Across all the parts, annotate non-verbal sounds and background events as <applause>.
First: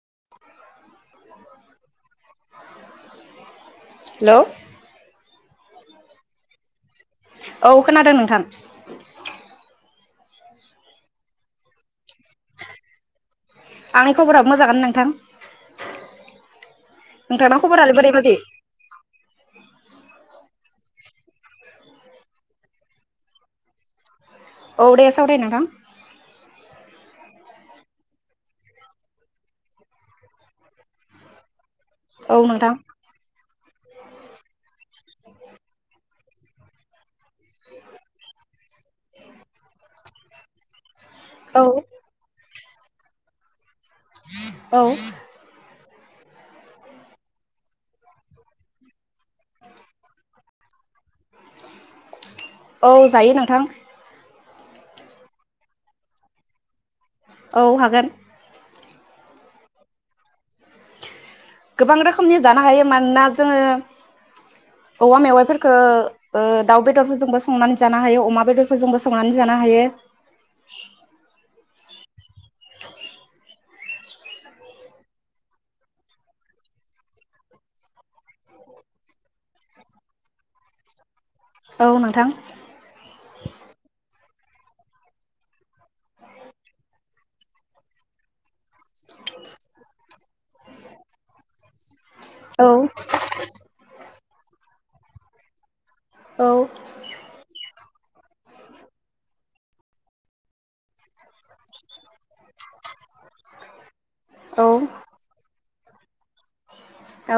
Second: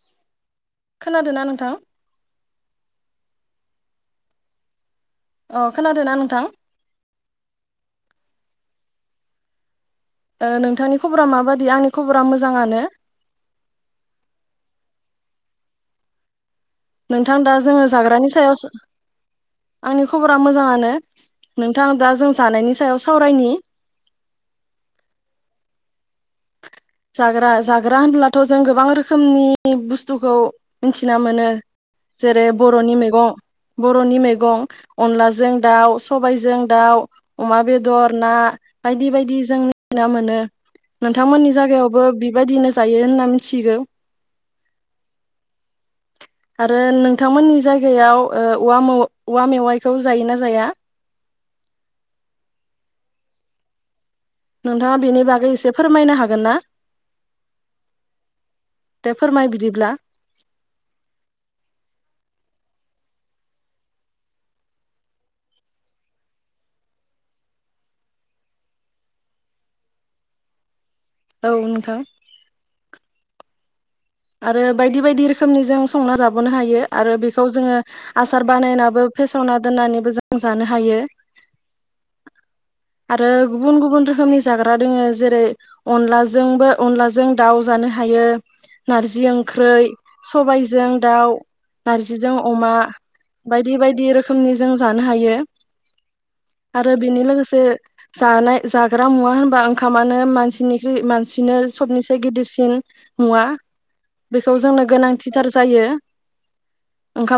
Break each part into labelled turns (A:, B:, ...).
A: <inaudible>
B: खोनादो ना नोंथां?
A: हेलौ
B: अ खोनादो ना नोंथां?
A: औ खोनादों नोंथां।
B: ओ नोंथांनि खबरा माबादि? आंनि खबरा मोजाङानो।
A: आंनि खबरा मोजाङानो नोंथां।
B: नोंथां दा
A: नोंथांना
B: जोङो
A: खबरालाय बोरै
B: जाग्रानि
A: बादि
B: सायावसो आंनि खबरा मोजाङानो नोंथां दा जों जानायनि सायाव सावरायनि।
A: औ दे सावराय नोंथां।
B: जाग्रा जाग्रा होनब्लाथ' जों गोबां रोखोमनि बुस्थुखौ मिथिना मोनो।
A: औ
B: जेरै
A: नोंथां
B: बर'नि मैगं बर'नि मैगं अनलाजों दाउ सबायजों दाउ, अमा बेदर, ना बायदि बायदि जों मिथिना मोनो। नोंथांमोन
A: औ
B: जागायावबो बिबायदिनो जायो होनना मिथिगौ।
A: औ
B: आरो नोंथांमोननि जायगायाव ओ औवा मौ औवा मेवाइखौ जायोना जाया?
A: औ जायो नोंथां।
B: नोंथाङा बेनि बागै एसे फोरमायनो हागोन ना?
A: औ हागोन।
B: दे फोरमाय बिदिब्ला।
A: गोबां रोखोमनि जानो हायो मानोना जोङो औवा मेवाइफोरखो ओ दाउ बेदरफोरजोंबो संनानै जानो हायो अमा बेदरफोरजोंबो संनानै जानो हायो।
B: गौ नोंथां। आरो बायदि बायदि रोखोमनि जों संना जाबावनो हायो आरो बेखौ जोङो आसार बानायनाबो फेसावना दोननानैबो जों जानो हायो।
A: औ नोंथां
B: आरो गुबुन गुबुन रोखोमनि जाग्रा दोङो जेरै अनलाजोंबो अनलाजों दाउ जानो हायो। नारजि ओंख्रै, सबायजों दाउ नारजिजों
A: औ
B: अमा बायदि बायदि रोख रोखोमनि जों जानो हायो।
A: औ
B: आरो बेनि लोगोसे। जानाय जाग्रा मुवा होनबा ओंखामानो मानसिनिख्रुइ मानसिनो सबनि गिदिरसिन मुवा। बेखौ जोंनो गोनांथिथार जायो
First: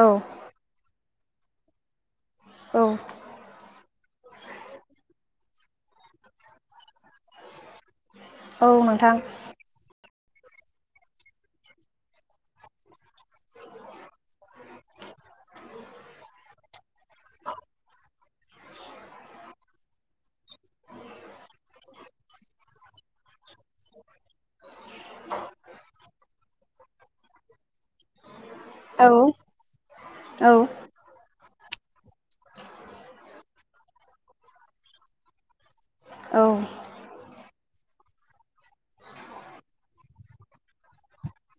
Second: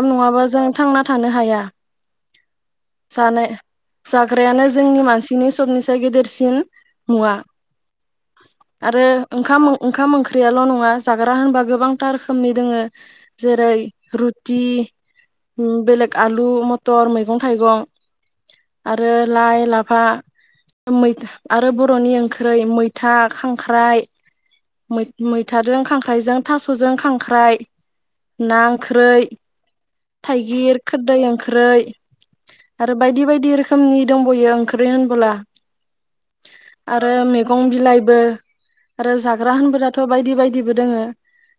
A: औ
B: नङाबा जों थां थांना थानो हाया।
A: औ
B: जानाय जाग्रायानो जोंनि मानसिनि सबनिसाय गेदेरसिन मुवा।
A: औ
B: आरो
A: नोंथां
B: ओंखाम ओंखाम, ख्रियाल नङा। जाग्रा होनबा गोबांथा रोखोमनि दोङो जेरै रुटि बेलेग आलु मथर मैगं थाइगं आरो लाइ-लाफाै आरो बरनि ओंख्रै मैथा, खांख्राय। खांख्राइ मै-मैथादों जों थासजों खांख्राइ। ना
A: औ
B: ओख्रै।
A: औ
B: थाइगिर खोरदै ओंख्रै। आरो बायदि बायदि रोखोमनि दंबयो ओंख्रि होनबोला। आरो मैगं बिलाइ। आरो जाग्रा होनबाथ बायदि बायदिबो दोङो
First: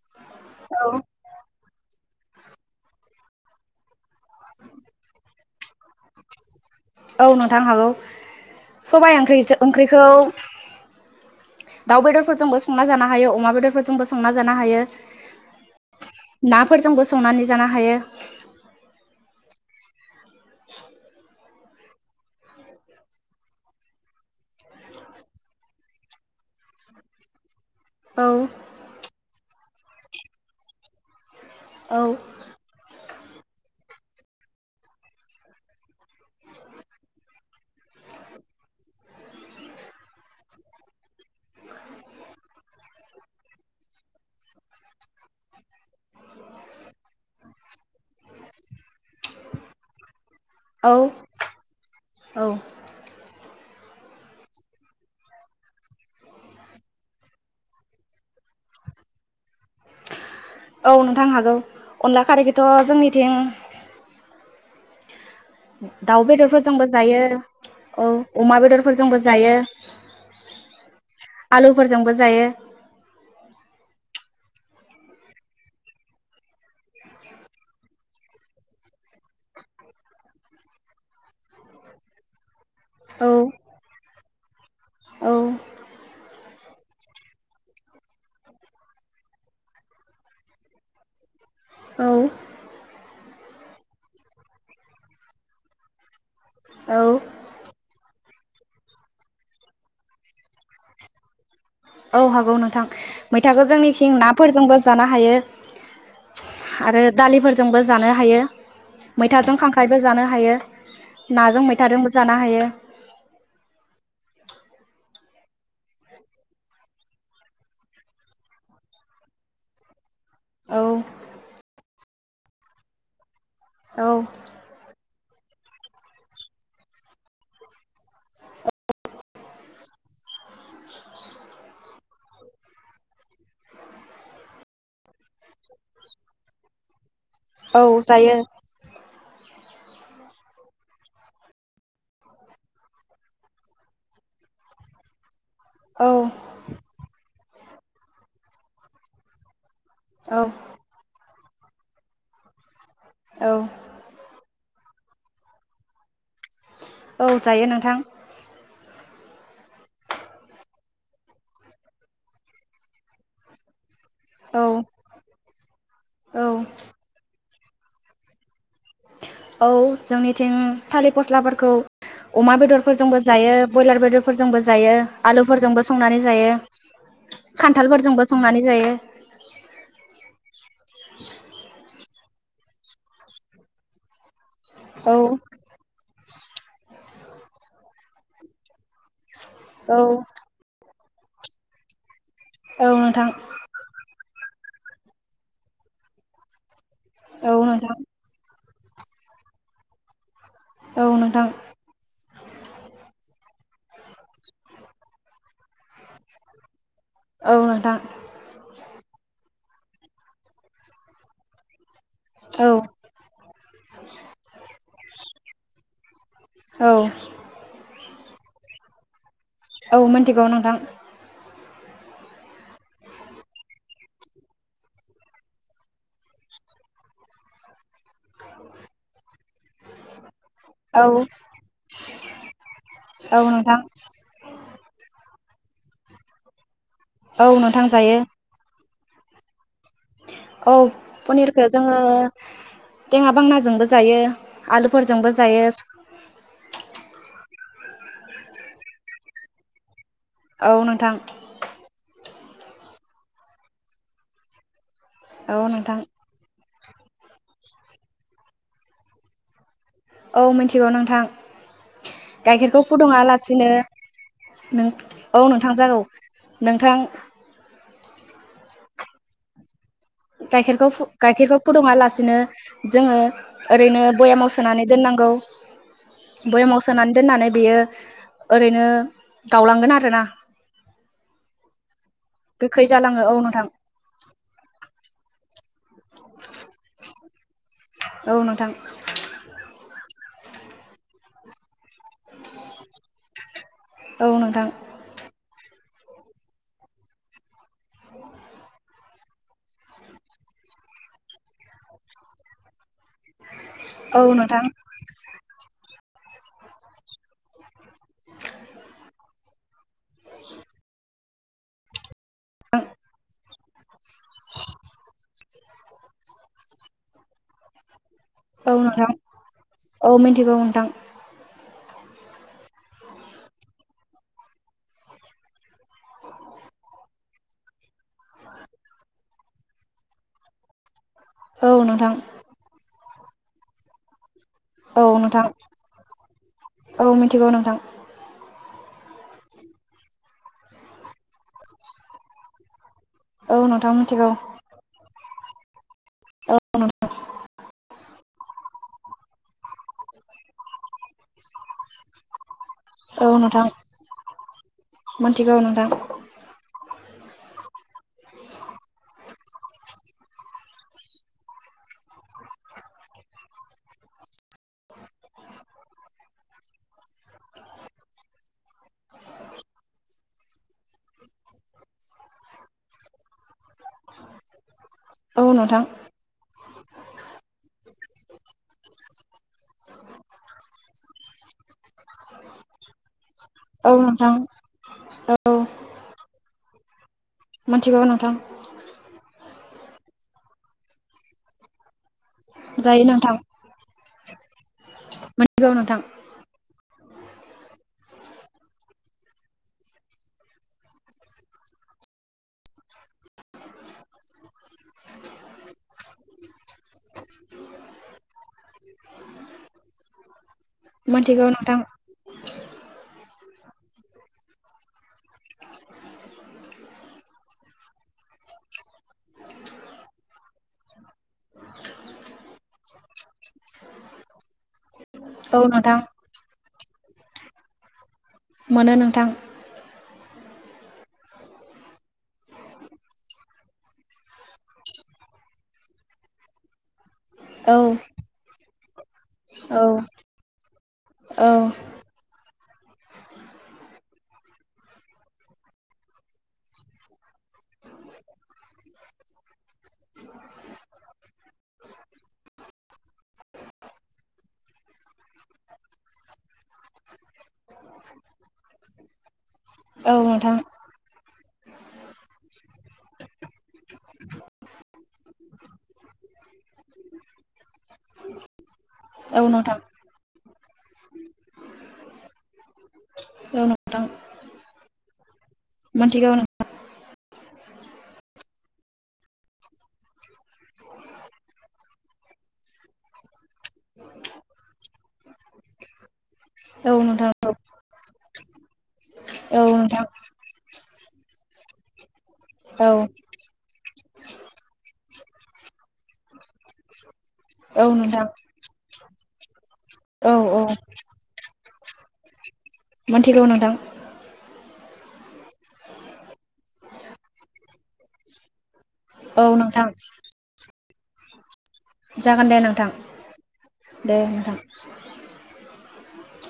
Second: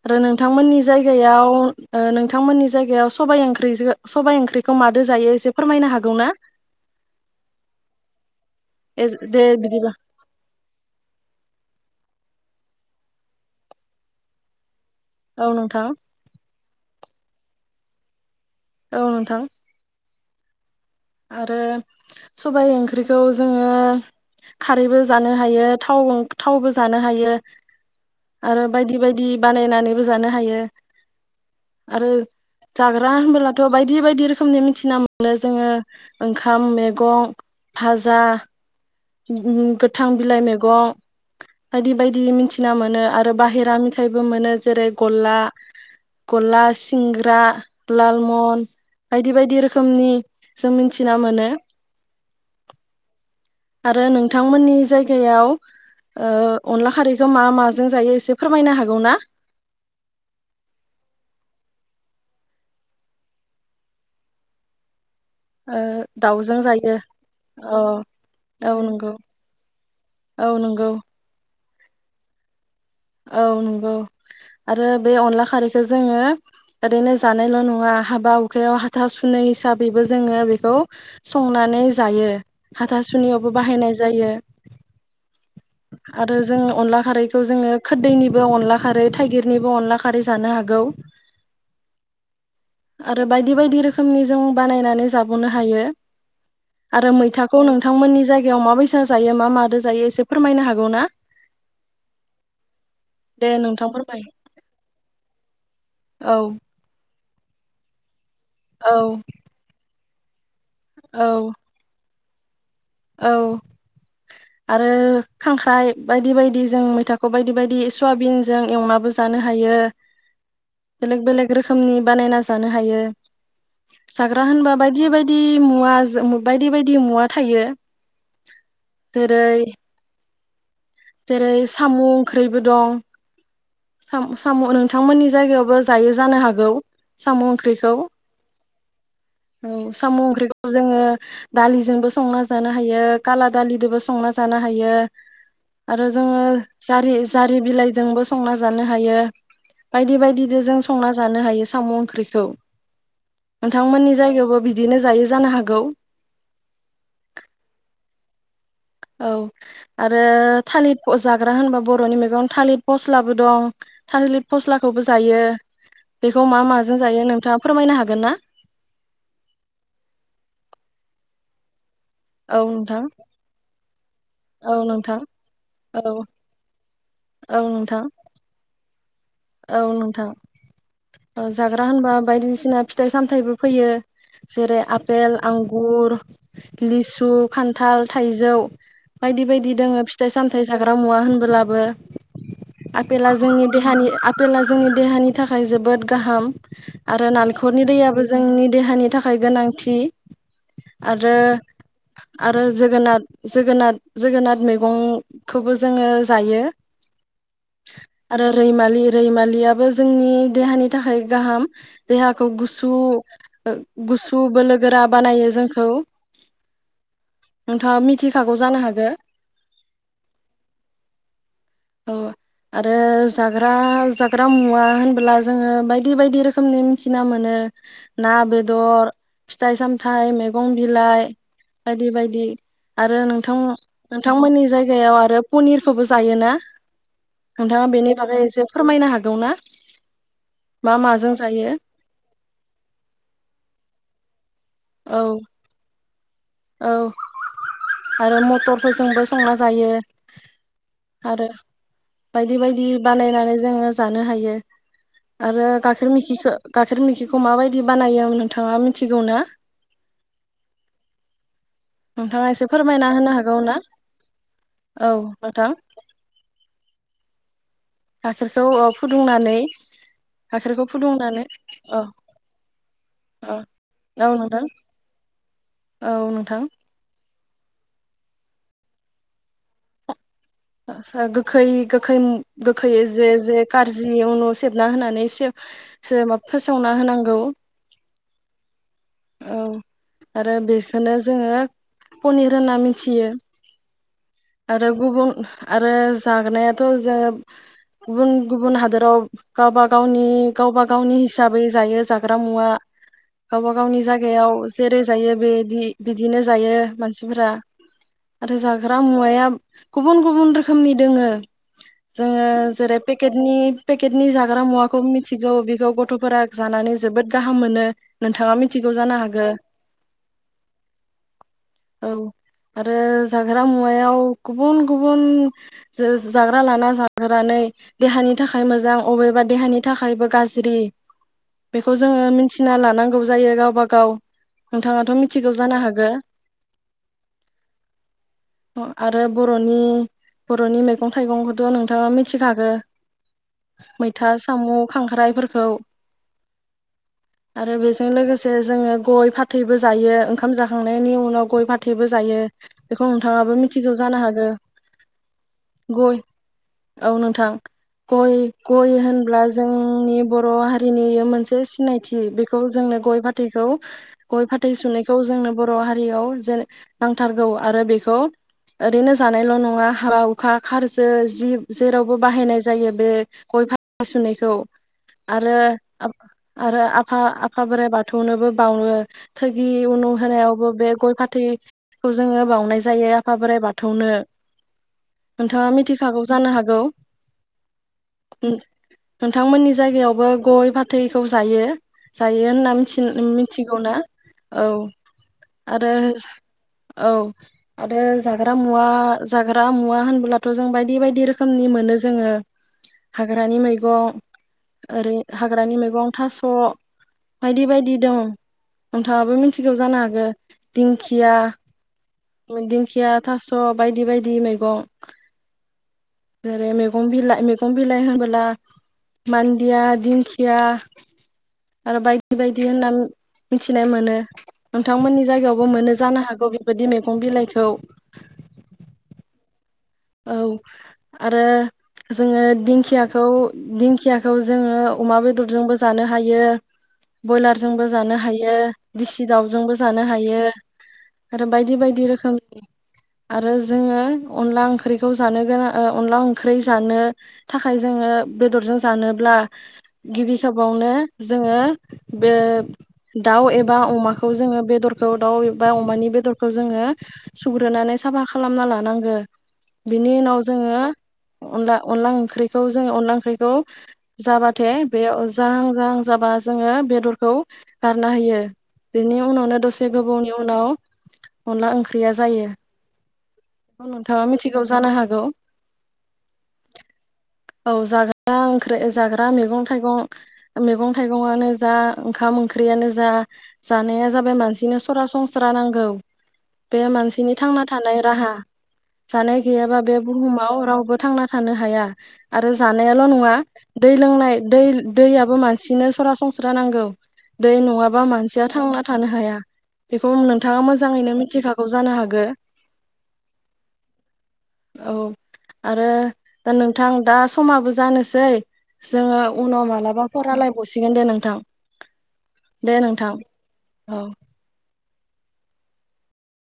B: आरो नोंथांमोननि जायगायाव ओ नोंथांमोननि जायगायाव सबाइ ओंख्रि सबाइ ओंख्रिखौ मादो जायो एसे फोरमायनो हागौ ना?
A: औ नोंथां हागौ सबाइ
B: दे बिदिबा
A: ओंख्रिखौ दाउ बेदरफोरजोंबो संना जानो हायो अमा बेदरफोरजोंबो संना जानो हायो।
B: औ नोंथां
A: नाफोरजोंबो संनानै जानो हायो। <inaudible>
B: औ नोंथां। आरो सबाय ओंख्रिखौ जोङो खारैबो जानो हायो थाव थावबो जानो हायो
A: औ
B: आरो बायदि बायदि बानायनानैबो जानो हायो
A: औ
B: आरो जाग्रा होनब्लाथ' बायदि बायदि रोखोमनि मिथिना मोनो जोङो। ओंखाम मैगं भाजा। गोथां बिलाइ मैगं बायदि बायदि मिथिना मोनो आरो बाहेरा मेथाइबो मोनो जेरै गला गला सिंग्रा लालमन बायदि बायदि रोखोमनि। जों
A: औ
B: मिथिना मोनो।
A: औ
B: आरो नोंथांमोननि जायगायाव ओ अनला खारैखौ मा माजों जायो एसे फोरमायनो हागौ ना?
A: औ नोंथां हागौ अनला खारैखौथ जोंनिथिं।
B: ओ
A: दाउ
B: दाउजों
A: बेदरफोरजोंबो जायो औ अमा
B: औ नंगौ
A: बेदरफोरजोंबो जायो।
B: औ नंगौ
A: आलुफोरजोंबो जायो।
B: औ नंगौ। आरो बे अनला खारैखौ जोङो ओरैनो जानायल नङा हाबा हखायाव हाथा सुनि हिसाबैबो जोङो बेखौ संनानै जायो हाथा
A: औ
B: सुनियावबो बाहायनाय जायो
A: औ
B: आरो जों अनला खारैखौ जोङो। खदैनिबो अनला खारै थाइगिरनिबो अनला खारै जानो हागौ
A: औ
B: आरो बायदि बायदि रोखोमनि जों बानायनानै जाबावनो हायो।
A: औ
B: आरो मैथाखौ नोंथांमोननि जायगायाव माबैसा जायो मा माद जायो एसे फोरमायनो हागौ ना?
A: औ हागौ नोंथां
B: दे
A: मैथाखौ
B: नोंथां
A: जोंनिखिं
B: फोरमाय
A: नाफोरजोंबो जानो हायो
B: औ
A: आरो। दालिफोरजोंबो जानो हायो
B: औ
A: मैथाजों खांख्राय बो जानो हायो
B: औ
A: नाजों मैथादों जानो हायो
B: औ आरो खांख्राइ बायदि बायदि जों मैथाखौ बायदि बायदि सयाबिनजों एवनाबो जानो हायो
A: औ
B: बेलेग बेलेग रोखोमनि बानायना जानो हायो
A: औ
B: जाग्रा होनबा बायदि बाय दि मुवाजो बायदि बायदि मुवा थायो जेरै जेरै साम ओंख्रिबो दं साम सामु नोंथांमोननि जायगायावबो जायो जानो हागौ साम
A: औ
B: ओंख्रिखौ
A: जायो
B: औ साम ओंख्रिखौ जोङो दालिजोंबो संना जानो हायो काला दालिजोंबो संना जानो हायो आरो
A: औ
B: जोङो जारि जारि बिलाइजोंबो संना जानो हायो बायदि
A: औ
B: बायदिजों जों संना जा- नो हायो ओंख्रिखौ
A: औ
B: नोंथांमोननि जायगायावबो बिदिनो जायो जानो हागौ?
A: औ जायो नोंथां
B: औ आरो थालिर जाग्रा होनबा बरनि मेगं थालिर फस्लाबो दं थासलि
A: औ
B: फस्लाखौबो जायो बेखौ
A: औ
B: मा माजों जायो नोंथाङा फोरमायनो हागोन ना?
A: औ जोंनिथिं थालिर फस्लाफोरखौ अमा
B: औ नोंथां
A: बेदरफोरजोंबो जायो ब्रयलार बेदरफोर फोरजोंबो
B: औ
A: जायो
B: नोंथां
A: आलुफोरजोंबो
B: औ
A: संनानै जायो
B: औ नोंथां
A: खान्थालफोरजोंबो संनानै जायो
B: औ नोंथां औ जाग्रा होनबा बायदिसिना फिथाइ सामथायाइबो फैयो जेरै
A: औ
B: आपेल आंगुर लिसु खान्थाल थाइजौ बायदि बायदि
A: औ
B: दोङो फिथाइ सामथाय जागोन हागा मुवा होनबोलाबो
A: औ नोंथां
B: आफेला जोंनि देहानि जेला जोंनि देहानि थाखाय जोबोद गाहाम आरो
A: औ
B: नालेंखरनि
A: नोंथां
B: दैयाबो जोंनि देहानि थाखाय गोनांथि
A: औ
B: आरो
A: नोंथां
B: आरो जोगोनार जोगोनार जोगोनार मैगंखौबो जोङो जायो
A: औ नोंथां
B: आरो रैमालि बिमालियाबो जोंनि देहानि थाखाय गाहाम देहाखौ
A: औ
B: गुसु गुसु बोलो गोरा बानायो जोंखौ
A: औ
B: नोंथाङा मिथिखागौ जानो हागोन <inaudible>
A: औ मोनथिगौ नोंथां
B: औ आरो जाग्रा जाग्रा मुवा होनबोला जोङो बायदि बायदि रोखोमनि मिथिना मोनो ना बेदर फिथाइ सामथाइ मैगं
A: औ
B: बिलाइ बायदि बायदि आरो नोंथां नोंथांमोननि जायगायाव आरो पनिरखौबो जायो ना?
A: औ नोंथां जायो
B: फोरमायनो हागौ ना?
A: औ
B: मा माजों
A: पनिरखौ
B: जायो
A: जोङो देङा बांनाजोंबो जायो
B: औ
A: आलुफोरजोंबो जायो <inaudible>
B: औ आरो मटरफोरजोंबो संना जायो
A: औ नोंथां
B: आरो बायदि बायदि बानायनानै जोङो जानो हायो
A: औ
B: आरो
A: नोंथां
B: गाखेर मिखिखो गाइखेर मोखिखौ माबायदि बानायो नोंथाङा मिथिगौ ना?
A: औ मिथिगौ नोंथां नोंथां
B: नोंथाङा एसे
A: गाइखेरखौ
B: फोरमायना
A: फुदुङा
B: होनो हागौ
A: लासिनो
B: ना
A: औ नोंथां जागौ नोंथां
B: गाइखेरखौ फुदुंनानै
A: गाइखेरखौ गाइखेरखौ फुदुङा
B: औ
A: लासिनो जोङो
B: औ
A: ओरैनो
B: औ
A: भयामाव
B: नोंथां
A: सोनानै दोननांगौ
B: औ नोंथां
A: भयामाव सोनानै दोननानै बेयो ओरैनो गावलांगोन आरोना
B: आसा गोखै गोैखै गोखै
A: जालाङो
B: जे
A: औ नोंथां
B: जे कारजि न' सेबना होनानै <unintelligible> जे मा फोसावना होनांगौ
A: औ नोंथां
B: औ आरो बेखौनो जोङो पनिर होनना मिथियो
A: औ नोंथां
B: आरो गुबुन आरो जानायाथ जोङो गुबुन गुबुन हादोराव गावबा गावनि गावबा गावनि हिसाबै जायो जाग्रा मुवा। गावनि
A: औ
B: जायगायाव
A: नोंथां
B: जेरै जायो बेदि। बिदिनो जायो मानसिफोरा आरो जाग्रा मुवाया गुबुन गुबुन रोखोमनि दोङो। जोङो जेरै पेकेटनि पेकटनि नि जाग्रा मुवाखौ मि मिथिगौ बेखौ गथ फोरा जानानै जोबोद गाहाम मोनो नोंथां।
A: औ नोंथां औ मिन्थिगौ नोंथां।
B: औ आरो जाग्रा मुवायाव गुबुन गुबुन जाग्रा लाना जाहोनानै देहानि थाखाय मोजां अबेबा देहानि थाखायबो गाज्रि
A: औ
B: बेखौ
A: नोंथां
B: जोङो मिथिना लानांगो जायो गावबा गाव।
A: औ नोंथां
B: मिथिगौ जानो हागो
A: औ मिथिगौ नोंथां।
B: आरो बरनि बरनि मै गं थाइगंखौथ नोंथाङा मिथि खागो
A: औ नोंथां मिथिगौ
B: मैथा साम खांख्राइ फो औ। आरो बेस लोगोसे जोङो गय फाथैबो जायो ओंखाम जाखांनायनि उनाव गय फाथैबो जायो। बेखौ
A: औ
B: नोंथाङाबो
A: नोंथां
B: मिथिगौ जानो हागौ
A: मिथिगौ नोंथां
B: गय औ नोंथां गय गय होनब्ला जोंनि बर हारि दिनै मोनसे सिनायथि बेखौ जोंनो गय फाथैखौ गय फाथै सुनायखौ जोंनो बर हारियाव जेन नांथारगौ आरो बेखौ ओरैनो जानायल नङा हाबा हुखा खारजो जि जेरावबो बाहायनाय जायो बे गय फाथै सुनैखौ
A: औ
B: आरो
A: नोंथां
B: आरो आफा आफा बोराइ बाथौनोबो बावो थोगि उनु होनायावबो बे गय फाथैखौ जोङो बावनाय जायो। आफा बोराइ
A: औ
B: बाथौनो
A: नोंथां औ
B: नोंथाङा मिथिखागौ जानो हा औ।
A: मिथिगौ नोंथां
B: नोंथांमोननि जा जायगायावबो गय फाथैखौ जायो जायो होनना
A: जायो नोंथां
B: मिथिगौ ना औ
A: मिथिगौ
B: आरो
A: नोंथां
B: औ आरो जाग्रा मुवा जाग्रा मुवा होनबोब्लाथ जों बायदि बायदि रोखोमनि मोनो जोङो हाग्रानि मैगं ओरै हाग्रानि मैगं थास बायदि बायदि दं नोंथाङाबो मिथिगौ जानो हागौ दिंखिया
A: मिथिगौ नोंथां
B: दिंखिया थासब बायदि बायदि मैगं जेरै मैगं बिलाइ मैगं बिलाइ होनबोला मान्दे दिंखिया आरो बायदि बायदि होनना मिथिनाय मोनो नोंथांमोननि
A: औ
B: जायगायावबो मोनो
A: नोंथां
B: जानो हागौ। बेबायदि मैगं बिलाइखौ।
A: मोनो नोंथां।
B: औ आरो जोङो दिंखियाखौ। दिंखियाखौ जोङो अमा बेदरजोंबो जानो हायो।
A: औ
B: ब्रयलारजोंबो जानो हायो दिसि दाउजोंबो
A: औ
B: जानो हायो आरो
A: औ
B: बायदि बायदि रोखोमनि। आरो जोङो अनला ओंख्रि ओंख्रिखौ जानो गोनां अनला ओंख्रि जानो थाखाय जोङो बेदरजों जानोब्ला गिबि खेबावनो जोङो बे दाउ एबा अमाखौ जोङो बेदरखौ दाउ एबा अमानि बेदरखौ जोङो सुग्रोनानै साफा खालामना लानांगो बिनि
A: औ
B: उनाव
A: नोंथां
B: जोङो अनला अनला ओंख्रिखौ जों अनला ओंख्रिखौ जाबाथे बे जाहां जाहां जाबा जोङो बेदरखौ गारना होयो बेनि
A: औ
B: उनावनो
A: नोंथां
B: दसे गोबावनि उनाव अनला ओंख्रिया जायो।
A: औ नोंथां
B: नोंथाङा मिथि मिथिगौ जानो हागौ।
A: मिथिगौ
B: औ जाग्रा ओंख्रि जाग्रा मैगं थाइगं मैगं थाइगंआनो जा ओंखाम ओंख्रियानो जा जानाया जाबाय मानसिनो सरासनस्रा नांगौ बे
A: औ नोंथां
B: मानसिनि थांना थानाय राहा। जानाय
A: औ
B: गैयाबा बे
A: नोंथां
B: बुहुमाव रावबो थांनानै थानो हाया। आरो
A: औ
B: जानायाल' नङा दै लोंनाय दै दैयाबो मानसिनो सरासन स्रा नांगौ। दै
A: औ
B: नङाबा
A: नोंथां
B: मानसिया थांना थानो हाया बेखौ
A: औ औ
B: नोंथाङा मोजाङैनो मिथिखागौ। जानो हागो
A: मोनथिगौ नोंथां।
B: औ आरो दा नोंथां दा समाबो जानोसै जोङो
A: औ
B: उनाव
A: नोंथां
B: मालाबाफो रालायबावस <unintelligible> दे नोंथां।
A: जागोन दे नोंथां
B: औ
A: दे नोंथां।